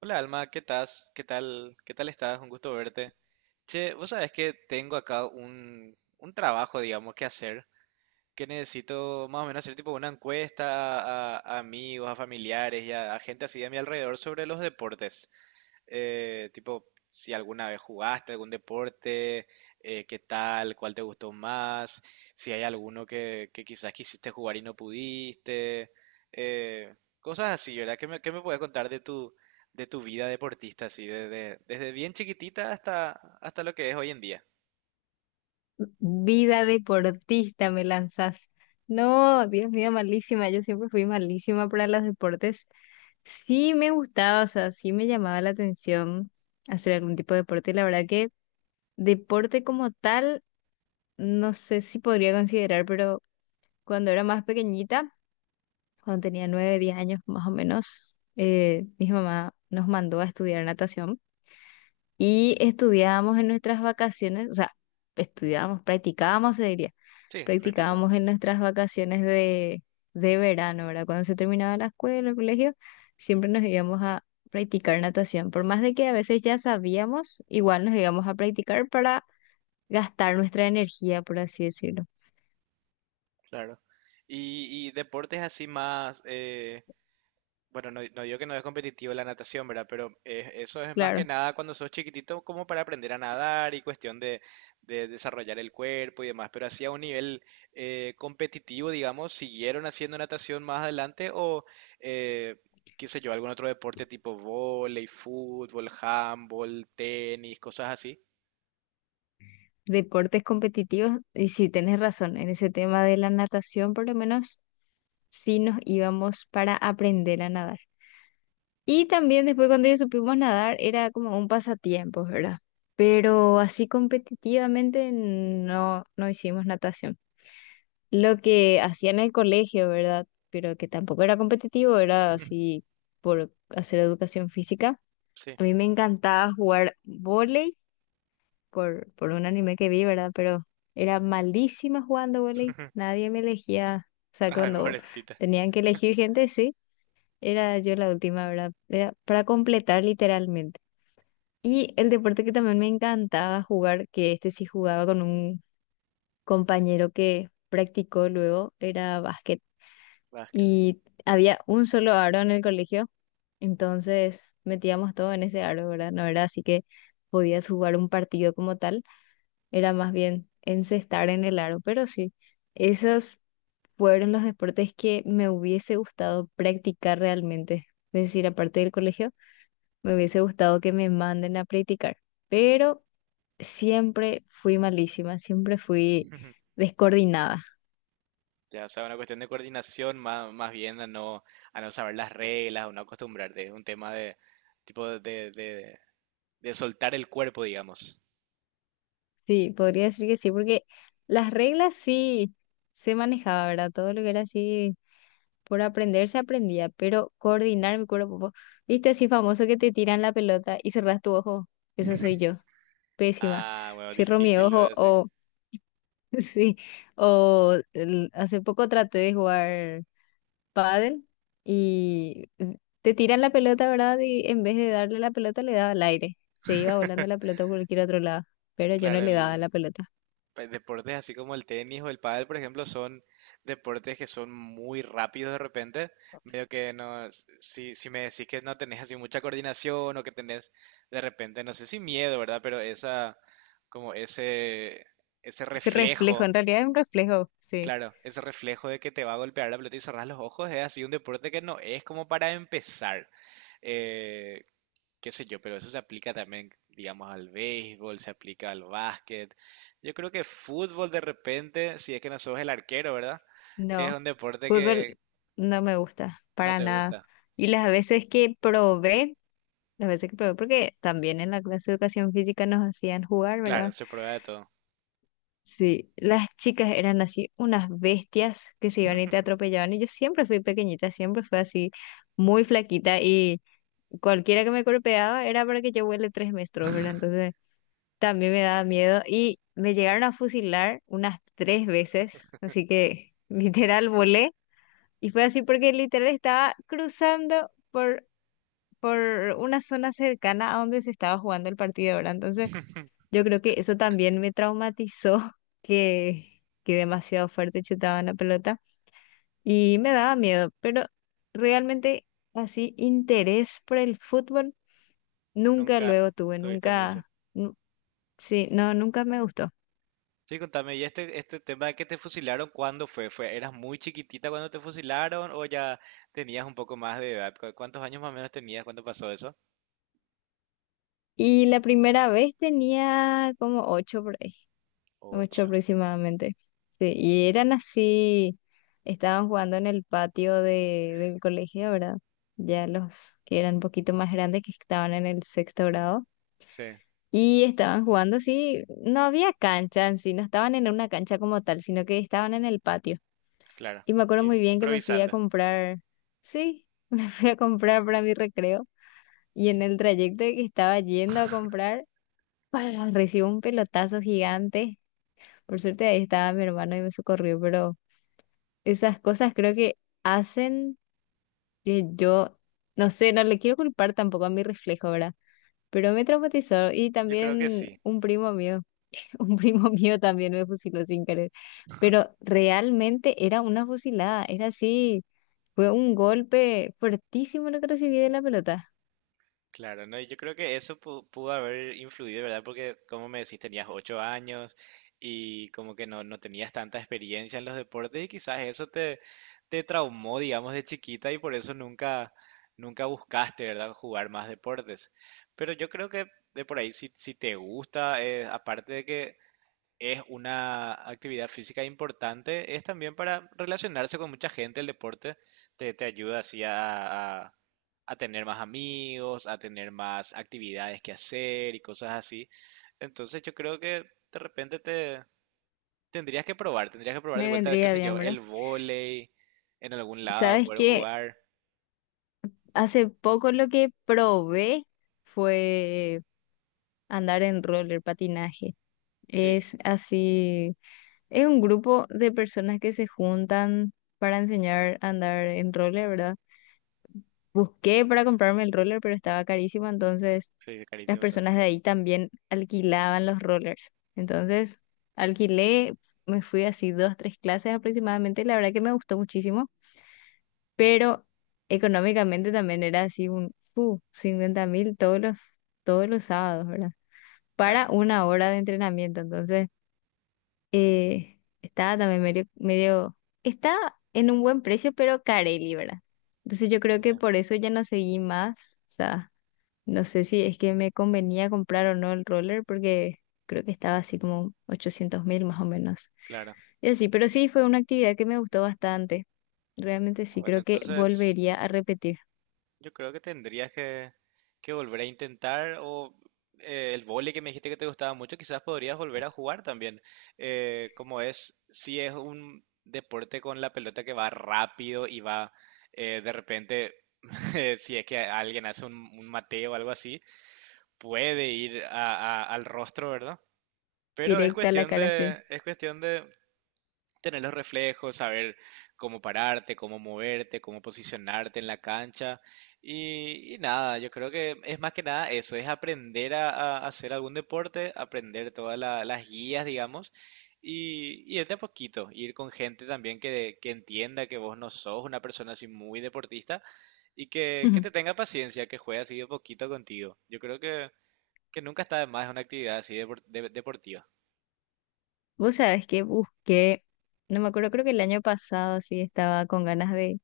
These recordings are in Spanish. Hola Alma, ¿qué tal? ¿Qué tal? ¿Qué tal estás? Un gusto verte. Che, vos sabés que tengo acá un trabajo, digamos, que hacer, que necesito más o menos hacer tipo una encuesta a amigos, a familiares y a gente así de mi alrededor sobre los deportes. Tipo, si alguna vez jugaste algún deporte, qué tal, cuál te gustó más, si hay alguno que quizás quisiste jugar y no pudiste, cosas así, ¿verdad? Qué me puedes contar de tu vida deportista, así, desde, desde bien chiquitita hasta, hasta lo que es hoy en día? Vida deportista me lanzas. No, Dios mío, malísima. Yo siempre fui malísima para los deportes. Sí me gustaba, o sea, sí me llamaba la atención hacer algún tipo de deporte. La verdad que deporte como tal, no sé si podría considerar, pero cuando era más pequeñita, cuando tenía 9, 10 años más o menos, mi mamá nos mandó a estudiar natación y estudiábamos en nuestras vacaciones, o sea, estudiábamos, practicábamos, se diría. Sí, práctica, Practicábamos en nuestras vacaciones de verano, ¿verdad? Cuando se terminaba la escuela, el colegio, siempre nos íbamos a practicar natación. Por más de que a veces ya sabíamos, igual nos íbamos a practicar para gastar nuestra energía, por así decirlo. claro. Y deportes así más, bueno, no, no digo que no es competitivo la natación, ¿verdad? Pero eso es más que Claro, nada cuando sos chiquitito como para aprender a nadar y cuestión de desarrollar el cuerpo y demás. Pero así a un nivel competitivo, digamos, ¿siguieron haciendo natación más adelante o, eh, qué sé yo, algún otro deporte tipo vóley, fútbol, handball, tenis, cosas así? deportes competitivos, y sí, tenés razón, en ese tema de la natación, por lo menos sí nos íbamos para aprender a nadar. Y también después cuando ya supimos nadar era como un pasatiempo, ¿verdad? Mm. Pero así competitivamente no hicimos natación. Lo que hacía en el colegio, ¿verdad? Pero que tampoco era competitivo, era así por hacer educación física. Sí. A mí me encantaba jugar vóley por un anime que vi, ¿verdad? Pero era malísima jugando vóley. Nadie me elegía. O sea, Ay, cuando pobrecita. tenían que elegir gente, sí, era yo la última, ¿verdad? Era para completar literalmente. Y el deporte que también me encantaba jugar, que este sí jugaba con un compañero que practicó luego, era básquet. Básquet. Y había un solo aro en el colegio, entonces metíamos todo en ese aro, ¿verdad? No era así que podías jugar un partido como tal, era más bien encestar en el aro, pero sí, esos fueron los deportes que me hubiese gustado practicar realmente. Es decir, aparte del colegio, me hubiese gustado que me manden a practicar. Pero siempre fui malísima, siempre fui descoordinada. Ya, o sea, una cuestión de coordinación más, más bien a no saber las reglas o no acostumbrarte. Es un tema de tipo de, de soltar el cuerpo, digamos. Sí, podría decir que sí, porque las reglas sí se manejaba, ¿verdad? Todo lo que era así por aprender se aprendía, pero coordinar mi cuerpo, viste así famoso que te tiran la pelota y cerrás tu ojo, eso soy yo, pésima. Ah, bueno, Cierro mi difícil lo de ojo decir. o sí, o hace poco traté de jugar pádel y te tiran la pelota, ¿verdad? Y en vez de darle la pelota, le daba al aire. Se iba volando la pelota por cualquier otro lado, pero yo no Claro, le daba el la pelota. pues, deportes así como el tenis o el pádel, por ejemplo, son deportes que son muy rápidos de repente. Medio que no, si, si me decís que no tenés así mucha coordinación o que tenés de repente, no sé si miedo, ¿verdad? Pero esa, como ese Ese reflejo, reflejo. en realidad es un reflejo, sí. Claro, ese reflejo de que te va a golpear la pelota y cerrar los ojos es así un deporte que no es como para empezar. Eh, Qué sé yo, pero eso se aplica también, digamos, al béisbol, se aplica al básquet. Yo creo que fútbol de repente, si es que no sos el arquero, ¿verdad? Es No, un deporte fútbol que no me gusta, no para te nada. gusta. Y las veces que probé, las veces que probé, porque también en la clase de educación física nos hacían jugar, Claro, ¿verdad? se prueba de todo. Sí, las chicas eran así unas bestias que se iban y te atropellaban. Y yo siempre fui pequeñita, siempre fui así muy flaquita y cualquiera que me golpeaba era para que yo vuele 3 metros, ¿verdad? Entonces también me daba miedo y me llegaron a fusilar unas 3 veces, así que literal volé y fue así porque literal estaba cruzando por una zona cercana a donde se estaba jugando el partido, ¿verdad? Entonces yo creo que eso también me traumatizó, que demasiado fuerte chutaban la pelota y me daba miedo, pero realmente así interés por el fútbol. Nunca Nunca luego tuve, tuviste mucho. nunca, nu- sí, no, nunca me gustó. Sí, contame, ¿y este tema de que te fusilaron, cuándo fue? ¿Fue, eras muy chiquitita cuando te fusilaron o ya tenías un poco más de edad? ¿Cu- ¿Cuántos años más o menos tenías cuando pasó eso? Y la primera vez tenía como ocho por ahí, ocho Ocho. aproximadamente. Sí, y eran así, estaban jugando en el patio del colegio, ¿verdad? Ya los que eran un poquito más grandes, que estaban en el 6.º grado. Sí, Y estaban jugando así, no había cancha en sí, no estaban en una cancha como tal, sino que estaban en el patio. claro. Y me acuerdo muy In- bien que me fui a improvisando. comprar, sí, me fui a comprar para mi recreo. Y en el trayecto que estaba yendo a comprar, ¡pah! Recibo un pelotazo gigante. Por suerte ahí estaba mi hermano y me socorrió, pero esas cosas creo que hacen que yo, no sé, no le quiero culpar tampoco a mi reflejo, ¿verdad? Pero me traumatizó y Yo creo que también sí. un primo mío, un primo mío también me fusiló sin querer. Pero realmente era una fusilada, era así, fue un golpe fuertísimo lo que recibí de la pelota. Claro, no, y yo creo que eso pudo haber influido, ¿verdad? Porque, como me decís, tenías ocho años y como que no, no tenías tanta experiencia en los deportes y quizás eso te, te traumó, digamos, de chiquita y por eso nunca, nunca buscaste, ¿verdad? Jugar más deportes. Pero yo creo que de por ahí, si, si te gusta, aparte de que es una actividad física importante, es también para relacionarse con mucha gente, el deporte te, te ayuda así a, a tener más amigos, a tener más actividades que hacer y cosas así. Entonces yo creo que de repente te tendrías que probar de Me vuelta, qué vendría sé bien, yo, el ¿verdad? vóley en algún lado, ¿Sabes poder qué? jugar. Hace poco lo que probé fue andar en roller patinaje. Sí, Es así, es un grupo de personas que se juntan para enseñar a andar en roller, ¿verdad? Busqué para comprarme el roller, pero estaba carísimo, entonces sí, las carísimos son. personas de ahí también alquilaban los rollers. Entonces alquilé, me fui así 2, 3 clases aproximadamente, y la verdad que me gustó muchísimo. Pero económicamente también era así un 50.000 todos los sábados, ¿verdad? Para Claro, una hora de entrenamiento. Entonces, estaba también medio, está en un buen precio, pero carelli, ¿verdad? Entonces yo creo sí, que por eso ya no seguí más. O sea, no sé si es que me convenía comprar o no el roller, porque creo que estaba así como 800.000 más o menos. claro. Y así, pero sí, fue una actividad que me gustó bastante. Realmente sí, Bueno, creo que entonces... volvería a repetir. Yo creo que tendrías que volver a intentar o el vóley que me dijiste que te gustaba mucho, quizás podrías volver a jugar también. Como es, si es un deporte con la pelota que va rápido y va de repente, si es que alguien hace un mateo o algo así, puede ir al rostro, ¿verdad? Pero Directa a la cara C. Es cuestión de tener los reflejos, saber cómo pararte, cómo moverte, cómo posicionarte en la cancha. Y nada, yo creo que es más que nada eso, es aprender a hacer algún deporte, aprender todas las guías, digamos, y ir de a poquito, ir con gente también que entienda que vos no sos una persona así muy deportista y que te tenga paciencia, que juegue así de poquito contigo. Yo creo que nunca está de más una actividad así deportiva. Vos sabés que busqué, no me acuerdo, creo que el año pasado así estaba con ganas de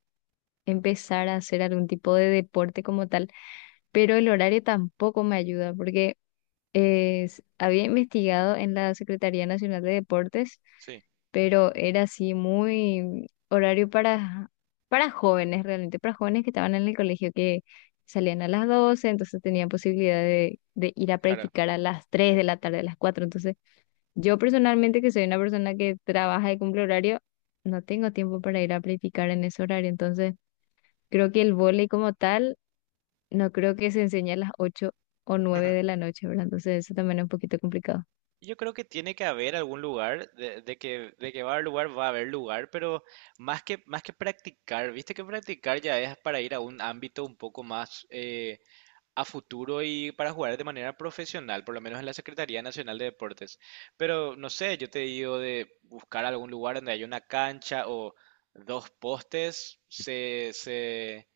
empezar a hacer algún tipo de deporte como tal, pero el horario tampoco me ayuda porque había investigado en la Secretaría Nacional de Deportes, Sí, pero era así muy horario para jóvenes realmente, para jóvenes que estaban en el colegio que salían a las 12, entonces tenían posibilidad de ir a claro. practicar a las tres de Eh. la tarde, a las 4, entonces... Yo personalmente, que soy una persona que trabaja y cumple horario, no tengo tiempo para ir a practicar en ese horario. Entonces, creo que el vóley como tal, no creo que se enseñe a las ocho o nueve de la noche, ¿verdad? Entonces, eso también es un poquito complicado. Yo creo que tiene que haber algún lugar, de que va a haber lugar, va a haber lugar, pero más que practicar, viste que practicar ya es para ir a un ámbito un poco más, a futuro y para jugar de manera profesional, por lo menos en la Secretaría Nacional de Deportes. Pero no sé, yo te digo de buscar algún lugar donde haya una cancha o dos postes, se, se,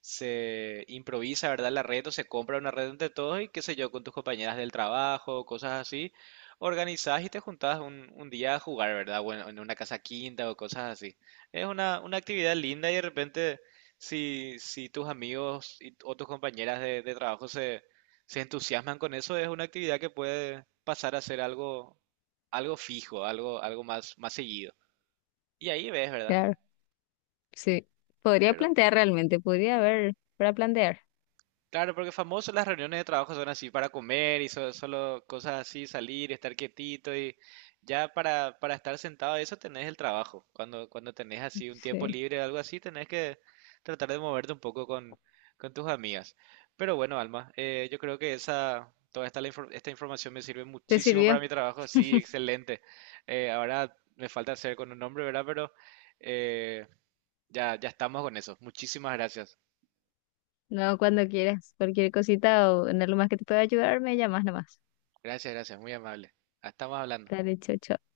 se improvisa, ¿verdad? La red o se compra una red entre todos y qué sé yo, con tus compañeras del trabajo, cosas así. Organizás y te juntás un día a jugar, ¿verdad? Bueno, en una casa quinta o cosas así. Es una actividad linda y de repente si, si tus amigos y, o tus compañeras de trabajo se, se entusiasman con eso, es una actividad que puede pasar a ser algo, algo fijo, algo, algo más, más seguido. Y ahí ves, ¿verdad? Claro, sí. Podría Pero plantear realmente, podría haber para plantear. claro, porque famoso las reuniones de trabajo son así para comer y solo cosas así, salir, estar quietito y ya para estar sentado, eso tenés el trabajo. Cuando, cuando tenés así un tiempo Sí. libre o algo así, tenés que tratar de moverte un poco con tus amigas. Pero bueno, Alma, yo creo que esa, toda esta, esta información me sirve ¿Te muchísimo para sirvió? mi trabajo, sí, excelente. Ahora me falta hacer con un nombre, ¿verdad? Pero eh, ya, ya estamos con eso. Muchísimas gracias. No, cuando quieras. Cualquier cosita o en algo más que te pueda ayudar, me llamas nomás. Gracias, gracias, muy amable. Ah, estamos hablando. Dale, chao, chao.